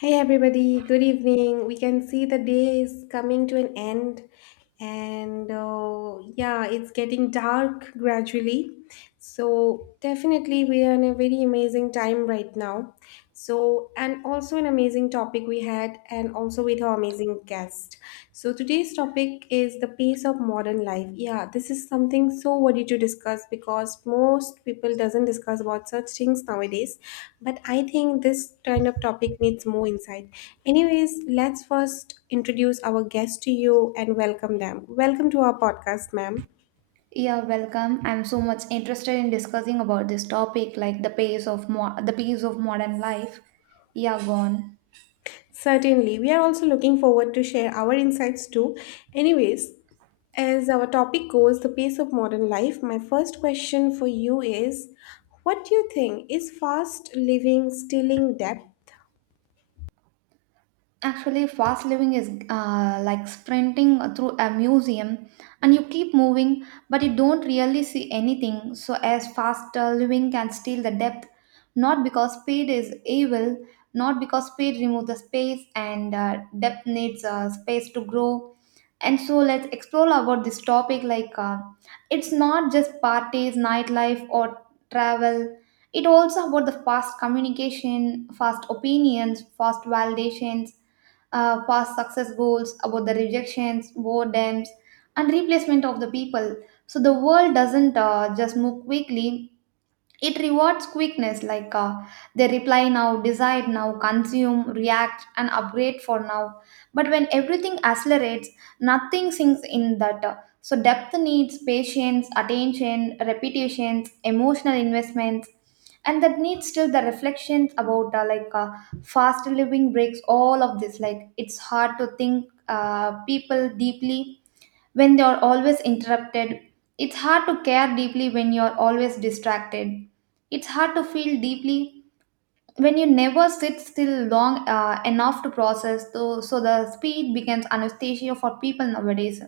Hey everybody, good evening. We can see the day is coming to an end, and yeah, it's getting dark gradually. So, definitely, we are in a very amazing time right now. So, and also an amazing topic we had, and also with our amazing guest. So today's topic is the pace of modern life. Yeah, this is something so worthy to discuss because most people doesn't discuss about such things nowadays. But I think this kind of topic needs more insight. Anyways, let's first introduce our guest to you and welcome them. Welcome to our podcast, ma'am. Yeah, welcome. I'm so much interested in discussing about this topic, like the pace of modern life. Yeah, go on. Certainly, we are also looking forward to share our insights too. Anyways, as our topic goes, the pace of modern life, my first question for you is what do you think is fast living stealing depth? Actually, fast living is like sprinting through a museum and you keep moving, but you don't really see anything. So, as fast living can steal the depth, not because speed is evil, not because speed removes the space and depth needs space to grow. And so, let's explore about this topic like. It's not just parties, nightlife, or travel. It also about the fast communication, fast opinions, fast validations, past success goals, about the rejections, boredoms, and replacement of the people. So the world doesn't just move quickly, it rewards quickness, like, they reply now, decide now, consume, react, and upgrade for now. But when everything accelerates, nothing sinks in that. So, depth needs patience, attention, repetitions, emotional investments, and that needs still the reflections about fast living breaks all of this. Like, it's hard to think people deeply when they are always interrupted. It's hard to care deeply when you're always distracted. It's hard to feel deeply when you never sit still long enough to process, so the speed becomes anesthesia for people nowadays,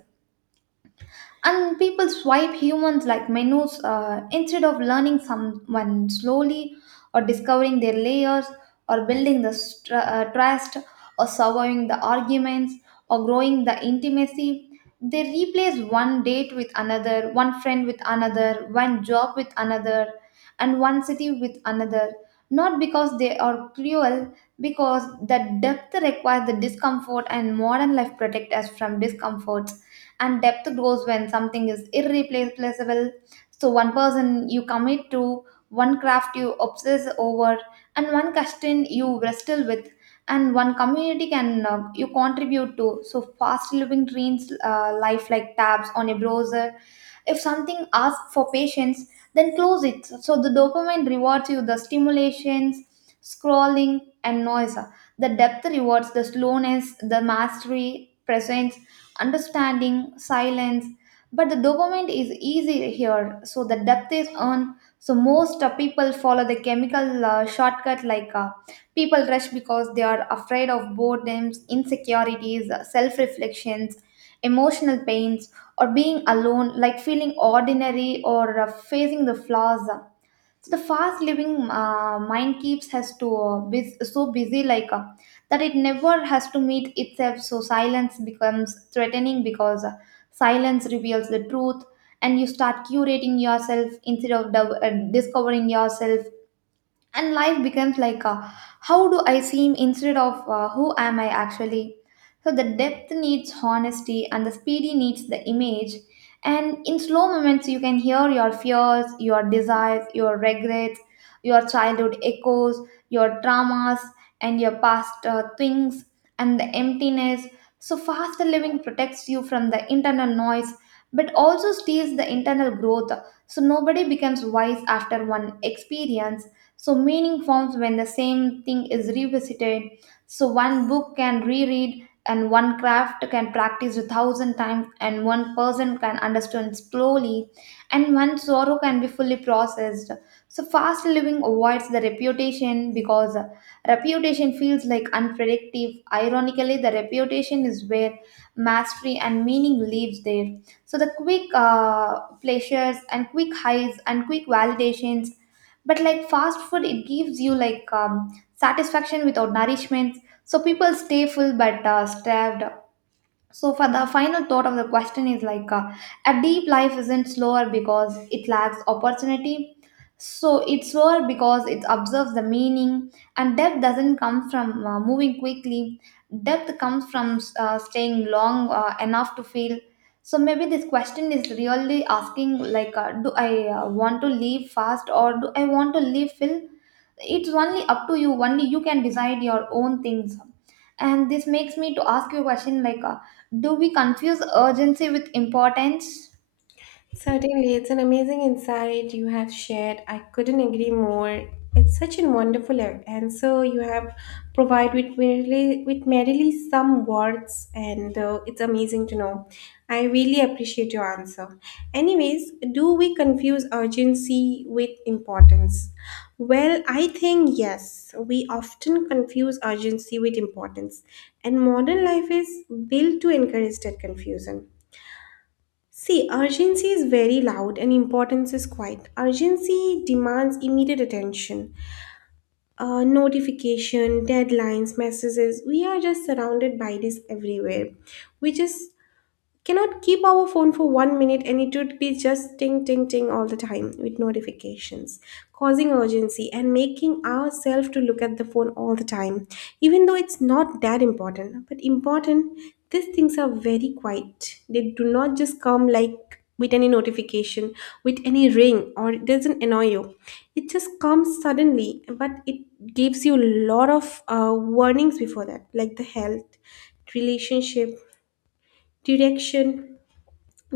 and people swipe humans like menus instead of learning someone slowly, or discovering their layers, or building trust, or surviving the arguments, or growing the intimacy. They replace one date with another, one friend with another, one job with another, and one city with another, not because they are cruel, because the depth requires the discomfort and modern life protect us from discomforts, and depth grows when something is irreplaceable. So one person you commit to, one craft you obsess over, and one question you wrestle with, and one community can you contribute to. So fast living trains life like tabs on a browser. If something asks for patience, then close it. So the dopamine rewards you the stimulations, scrolling, and noise. The depth rewards the slowness, the mastery, presence, understanding, silence. But the dopamine is easy here, so the depth is earned. So most people follow the chemical shortcut like, people rush because they are afraid of boredoms, insecurities, self reflections, emotional pains, or being alone, like feeling ordinary or facing the flaws. So the fast living mind keeps us to so busy like that it never has to meet itself. So silence becomes threatening because silence reveals the truth, and you start curating yourself instead of discovering yourself, and life becomes like, how do I seem instead of who am I actually. So the depth needs honesty and the speedy needs the image, and in slow moments you can hear your fears, your desires, your regrets, your childhood echoes, your traumas, and your past things, and the emptiness. So faster living protects you from the internal noise, but also steals the internal growth. So nobody becomes wise after one experience. So, meaning forms when the same thing is revisited. So, one book can reread, and one craft can practice a thousand times, and one person can understand slowly, and one sorrow can be fully processed. So, fast living avoids the reputation because reputation feels like unpredictable. Ironically, the reputation is where mastery and meaning lives there. So, the quick pleasures and quick highs and quick validations, but like fast food it gives you like satisfaction without nourishment. So people stay full but starved. So, for the final thought of the question is like, a deep life isn't slower because it lacks opportunity. So, it's slower because it observes the meaning, and depth doesn't come from moving quickly. Depth comes from staying long enough to feel. So, maybe this question is really asking like, do I want to leave fast or do I want to leave full? It's only up to you, only you can decide your own things. And this makes me to ask you a question like, do we confuse urgency with importance? Certainly, it's an amazing insight you have shared. I couldn't agree more. It's such a wonderful answer you have provided with merely some words, and it's amazing to know. I really appreciate your answer. Anyways, do we confuse urgency with importance? Well, I think yes. We often confuse urgency with importance, and modern life is built to encourage that confusion. See, urgency is very loud and importance is quiet. Urgency demands immediate attention. Notification, deadlines, messages. We are just surrounded by this everywhere, which is cannot keep our phone for 1 minute and it would be just ting ting ting all the time with notifications, causing urgency and making ourselves to look at the phone all the time even though it's not that important. But important, these things are very quiet. They do not just come like with any notification, with any ring, or it doesn't annoy you. It just comes suddenly, but it gives you a lot of uh, warnings before that, like the health, relationship, direction.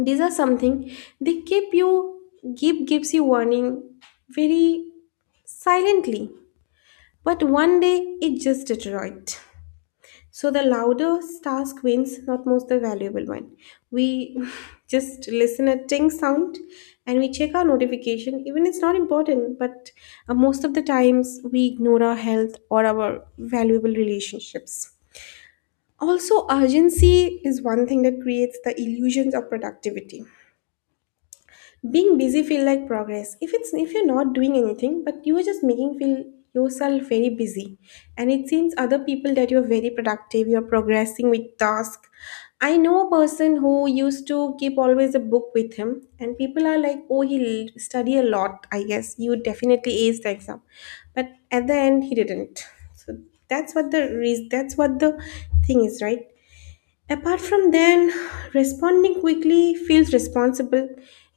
These are something they keep you, gives you warning very silently, but one day it just deteriorates. So the louder task wins, not most the valuable one. We just listen a ting sound and we check our notification even it's not important, but most of the times we ignore our health or our valuable relationships. Also, urgency is one thing that creates the illusions of productivity. Being busy feel like progress. If you're not doing anything, but you are just making feel yourself very busy, and it seems other people that you're very productive, you're progressing with task. I know a person who used to keep always a book with him, and people are like, "Oh, he'll study a lot. I guess you definitely ace the exam," but at the end, he didn't. So that's what the reason. That's what the thing is, right? Apart from then, responding quickly feels responsible.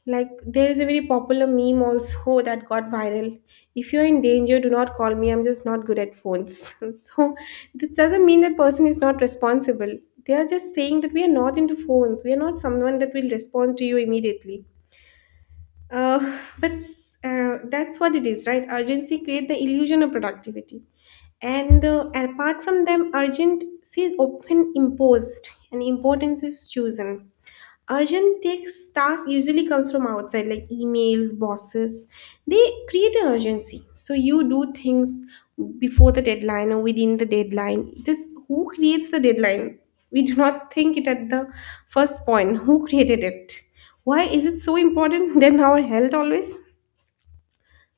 Like there is a very popular meme also that got viral. If you're in danger, do not call me. I'm just not good at phones. So this doesn't mean that person is not responsible. They are just saying that we are not into phones. We are not someone that will respond to you immediately. That's that's what it is, right? Urgency creates the illusion of productivity, and apart from them, urgency is often imposed, and importance is chosen. Urgent takes task usually comes from outside, like emails, bosses. They create an urgency. So you do things before the deadline or within the deadline. This who creates the deadline? We do not think it at the first point. Who created it? Why is it so important than our health always?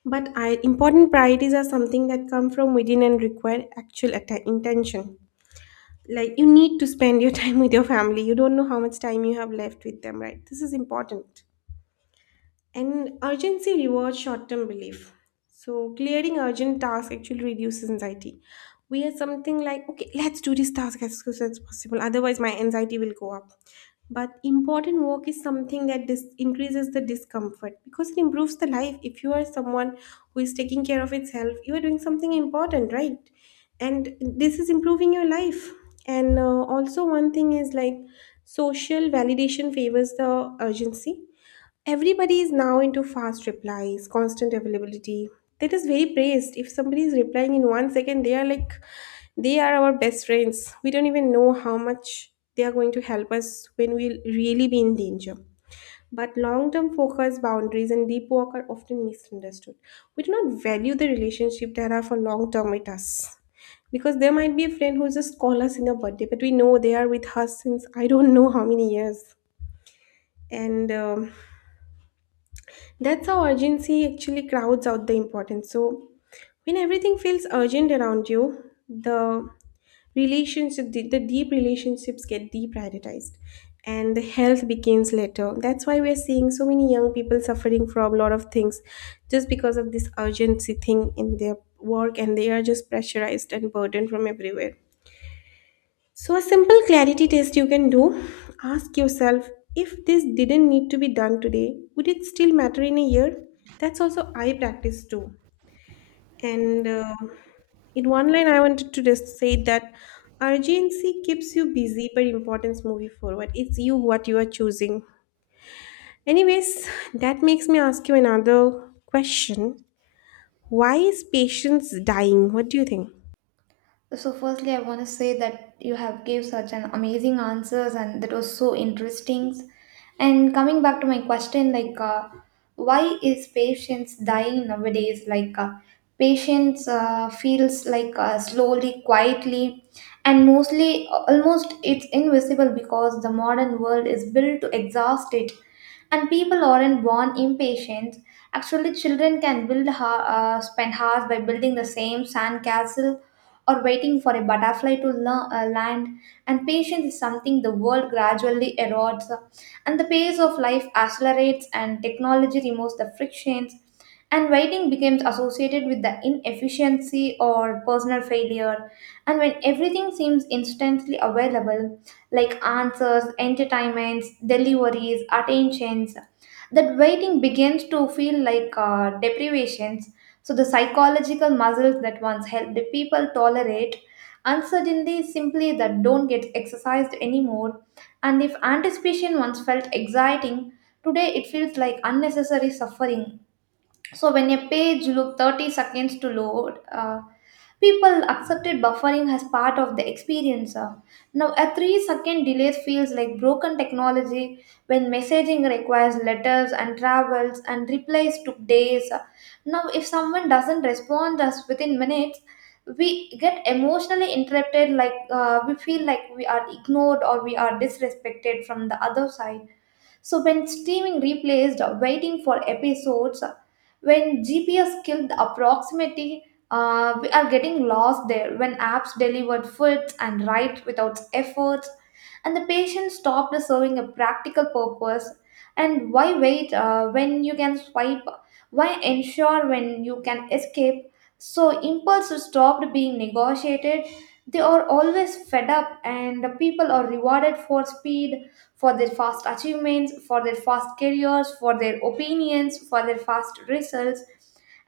But important priorities are something that come from within and require actual intention. Like you need to spend your time with your family. You don't know how much time you have left with them, right? This is important. And urgency rewards short term relief. So, clearing urgent tasks actually reduces anxiety. We are something like, okay, let's do this task as soon as possible, otherwise, my anxiety will go up. But important work is something that increases the discomfort because it improves the life. If you are someone who is taking care of itself, you are doing something important, right? And this is improving your life. And also, one thing is like social validation favors the urgency. Everybody is now into fast replies, constant availability. That is very praised. If somebody is replying in 1 second, they are like, they are our best friends. We don't even know how much they are going to help us when we'll really be in danger. But long term focus, boundaries, and deep work are often misunderstood. We do not value the relationship that are for long term with us. Because there might be a friend who just call us in a birthday, but we know they are with us since I don't know how many years, and that's how urgency actually crowds out the importance. So, when everything feels urgent around you, the relationship, the deep relationships get deprioritized, and the health begins later. That's why we're seeing so many young people suffering from a lot of things, just because of this urgency thing in their work, and they are just pressurized and burdened from everywhere. So, a simple clarity test you can do, ask yourself, if this didn't need to be done today, would it still matter in a year? That's also I practice too. And in one line, I wanted to just say that urgency keeps you busy, but importance moves you forward. It's you what you are choosing. Anyways, that makes me ask you another question. Why is patience dying? What do you think? So firstly, I want to say that you have gave such an amazing answers, and that was so interesting. And coming back to my question, like, why is patience dying nowadays? Like, patients feels like slowly, quietly, and mostly almost it's invisible because the modern world is built to exhaust it, and people aren't born impatient. Actually, children can spend hours by building the same sand castle or waiting for a butterfly to land. And patience is something the world gradually erodes, and the pace of life accelerates, and technology removes the frictions, and waiting becomes associated with the inefficiency or personal failure. And when everything seems instantly available, like answers, entertainments, deliveries, attentions, that waiting begins to feel like deprivations. So the psychological muscles that once helped the people tolerate uncertainty simply that don't get exercised anymore. And if anticipation once felt exciting, today it feels like unnecessary suffering. So when a page took 30 seconds to load, people accepted buffering as part of the experience. Now a three-second delay feels like broken technology. When messaging requires letters and travels and replies took days, now if someone doesn't respond us within minutes, we get emotionally interrupted, like we feel like we are ignored or we are disrespected from the other side. So when streaming replaced waiting for episodes, when GPS killed the proximity, we are getting lost there. When apps delivered foods and right without effort, and the patient stopped serving a practical purpose. And why wait when you can swipe? Why ensure when you can escape? So impulses stopped being negotiated. They are always fed up, and the people are rewarded for speed, for their fast achievements, for their fast careers, for their opinions, for their fast results.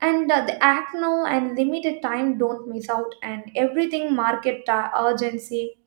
And the act now and limited time don't miss out, and everything market urgency,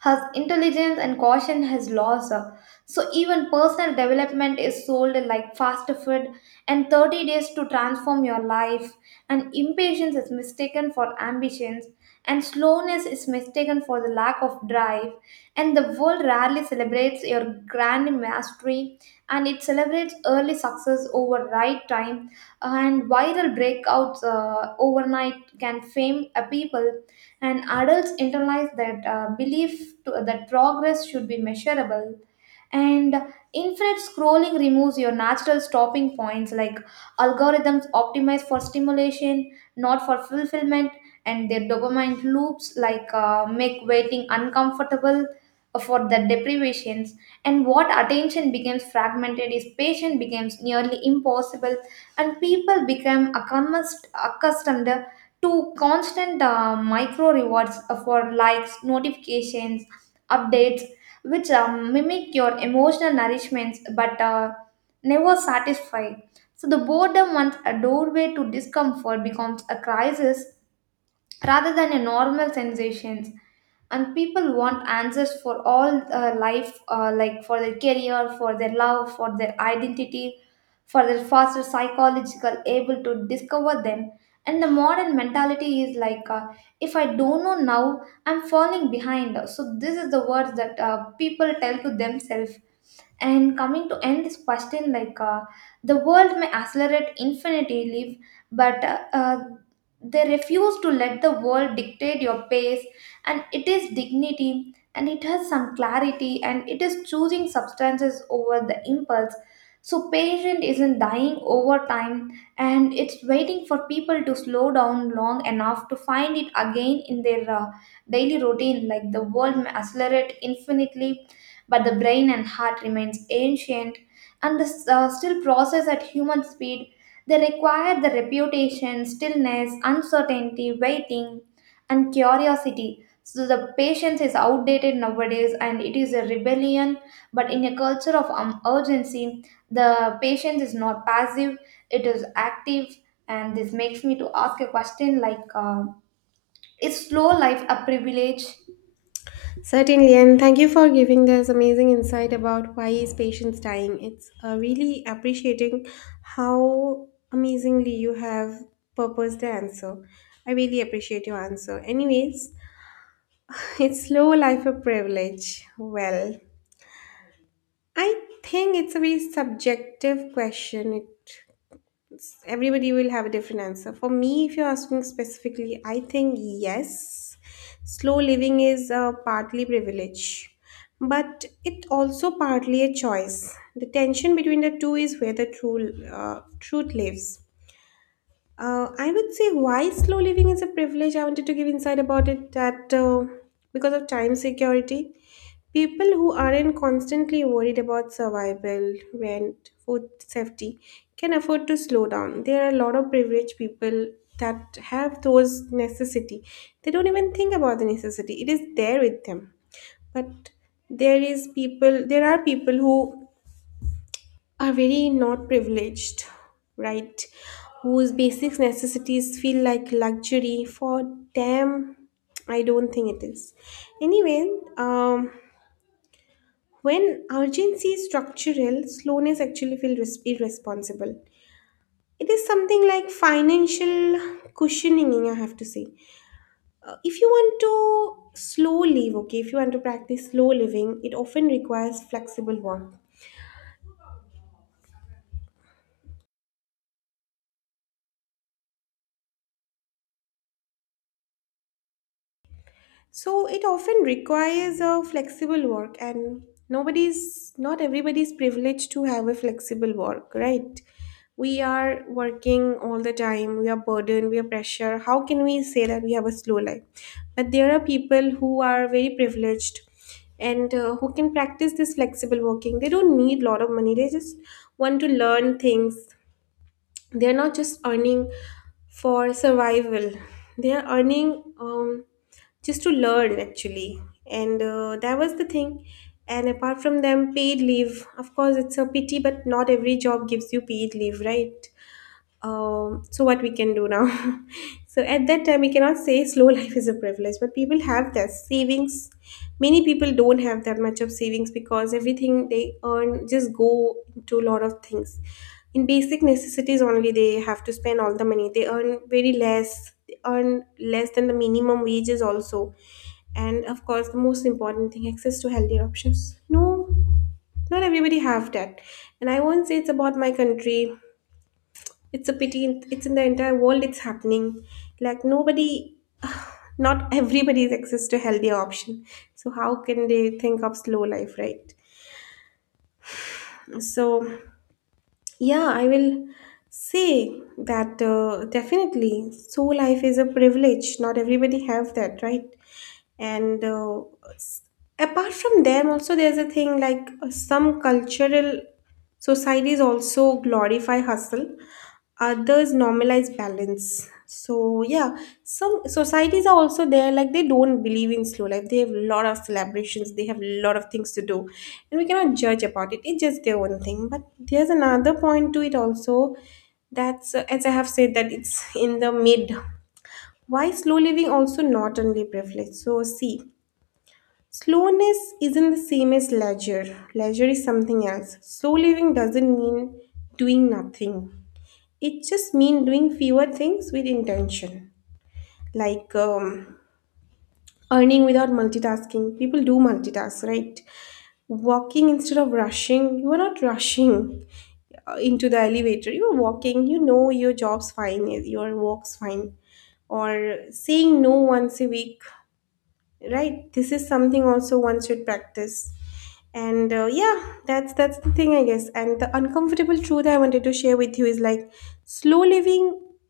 her intelligence and caution has lost her. So even personal development is sold like fast food, and 30 days to transform your life. And impatience is mistaken for ambitions, and slowness is mistaken for the lack of drive. And the world rarely celebrates your grand mastery, and it celebrates early success over right time, and viral breakouts overnight can fame a people. And adults internalize that belief to, that progress should be measurable. And infinite scrolling removes your natural stopping points, like algorithms optimize for stimulation, not for fulfillment. And their dopamine loops like make waiting uncomfortable, for the deprivations. And what attention becomes fragmented is patient becomes nearly impossible, and people become accustomed to constant micro rewards, for likes, notifications, updates, which mimic your emotional nourishments but never satisfy. So the boredom once a doorway to discomfort becomes a crisis rather than a normal sensations. And people want answers for all life, like for their career, for their love, for their identity, for their faster psychological able to discover them. And the modern mentality is like, if I don't know now I'm falling behind. So this is the words that people tell to themselves. And coming to end this question, like, the world may accelerate infinity leap, but they refuse to let the world dictate your pace, and it is dignity, and it has some clarity, and it is choosing substances over the impulse. So patient isn't dying over time, and it's waiting for people to slow down long enough to find it again in their daily routine. Like the world may accelerate infinitely, but the brain and heart remains ancient, and this, still process at human speed. They require the reputation, stillness, uncertainty, waiting, and curiosity. So the patience is outdated nowadays and it is a rebellion. But in a culture of urgency, the patience is not passive, it is active. And this makes me to ask a question like, is slow life a privilege? Certainly, and thank you for giving this amazing insight about why is patients dying. It's really appreciating how amazingly you have purposed the answer. I really appreciate your answer. Anyways, it's slow life a privilege. Well, I think it's a very subjective question. It everybody will have a different answer. For me, if you're asking specifically, I think yes, slow living is partly privilege, but it also partly a choice. The tension between the two is where the true truth lives. I would say why slow living is a privilege. I wanted to give insight about it that because of time security, people who aren't constantly worried about survival, rent, food safety can afford to slow down. There are a lot of privileged people that have those necessity. They don't even think about the necessity. It is there with them. But there are people who are very not privileged, right? Whose basic necessities feel like luxury for them. I don't think it is. Anyway, um, when urgency is structural, slowness actually feels irresponsible. It is something like financial cushioning, I have to say. If you want to slow live, okay, if you want to practice slow living, it often requires flexible work. So it often requires a flexible work, and nobody's not everybody's privileged to have a flexible work, right? We are working all the time, we are burdened, we are pressure. How can we say that we have a slow life? But there are people who are very privileged and who can practice this flexible working. They don't need a lot of money. They just want to learn things, they're not just earning for survival, they are earning just to learn actually. And that was the thing. And apart from them, paid leave of course it's a pity, but not every job gives you paid leave, right? So what we can do now? So at that time we cannot say slow life is a privilege, but people have that savings. Many people don't have that much of savings because everything they earn just go to a lot of things. In basic necessities only they have to spend all the money they earn. Very less they earn, less than the minimum wages also. And of course the most important thing, access to healthier options. No, not everybody have that. And I won't say it's about my country. It's a pity. It's in the entire world. It's happening. Like nobody, not everybody is access to healthier option. So how can they think of slow life, right? So yeah, I will say that definitely slow life is a privilege. Not everybody have that, right? And s- apart from them, also there's a thing like some cultural societies also glorify hustle, others normalize balance. So yeah, some societies are also there like they don't believe in slow life, they have a lot of celebrations, they have a lot of things to do, and we cannot judge about it. It's just their own thing. But there's another point to it also. That's as I have said that it's in the mid, why slow living also not only privilege. So see, slowness isn't the same as leisure. Leisure is something else. Slow living doesn't mean doing nothing. It just means doing fewer things with intention, like earning without multitasking. People do multitask, right? Walking instead of rushing. You are not rushing into the elevator. You are walking. You know your job's fine. Your work's fine. Or saying no once a week, right? This is something also one should practice. And yeah, that's the thing I guess. And the uncomfortable truth I wanted to share with you is like, slow living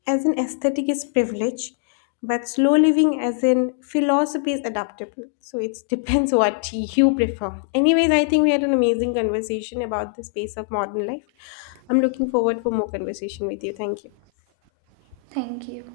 as an aesthetic is privilege, but slow living as in philosophy is adaptable. So it depends what you prefer. Anyways, I think we had an amazing conversation about the space of modern life. I'm looking forward for more conversation with you. Thank you. Thank you.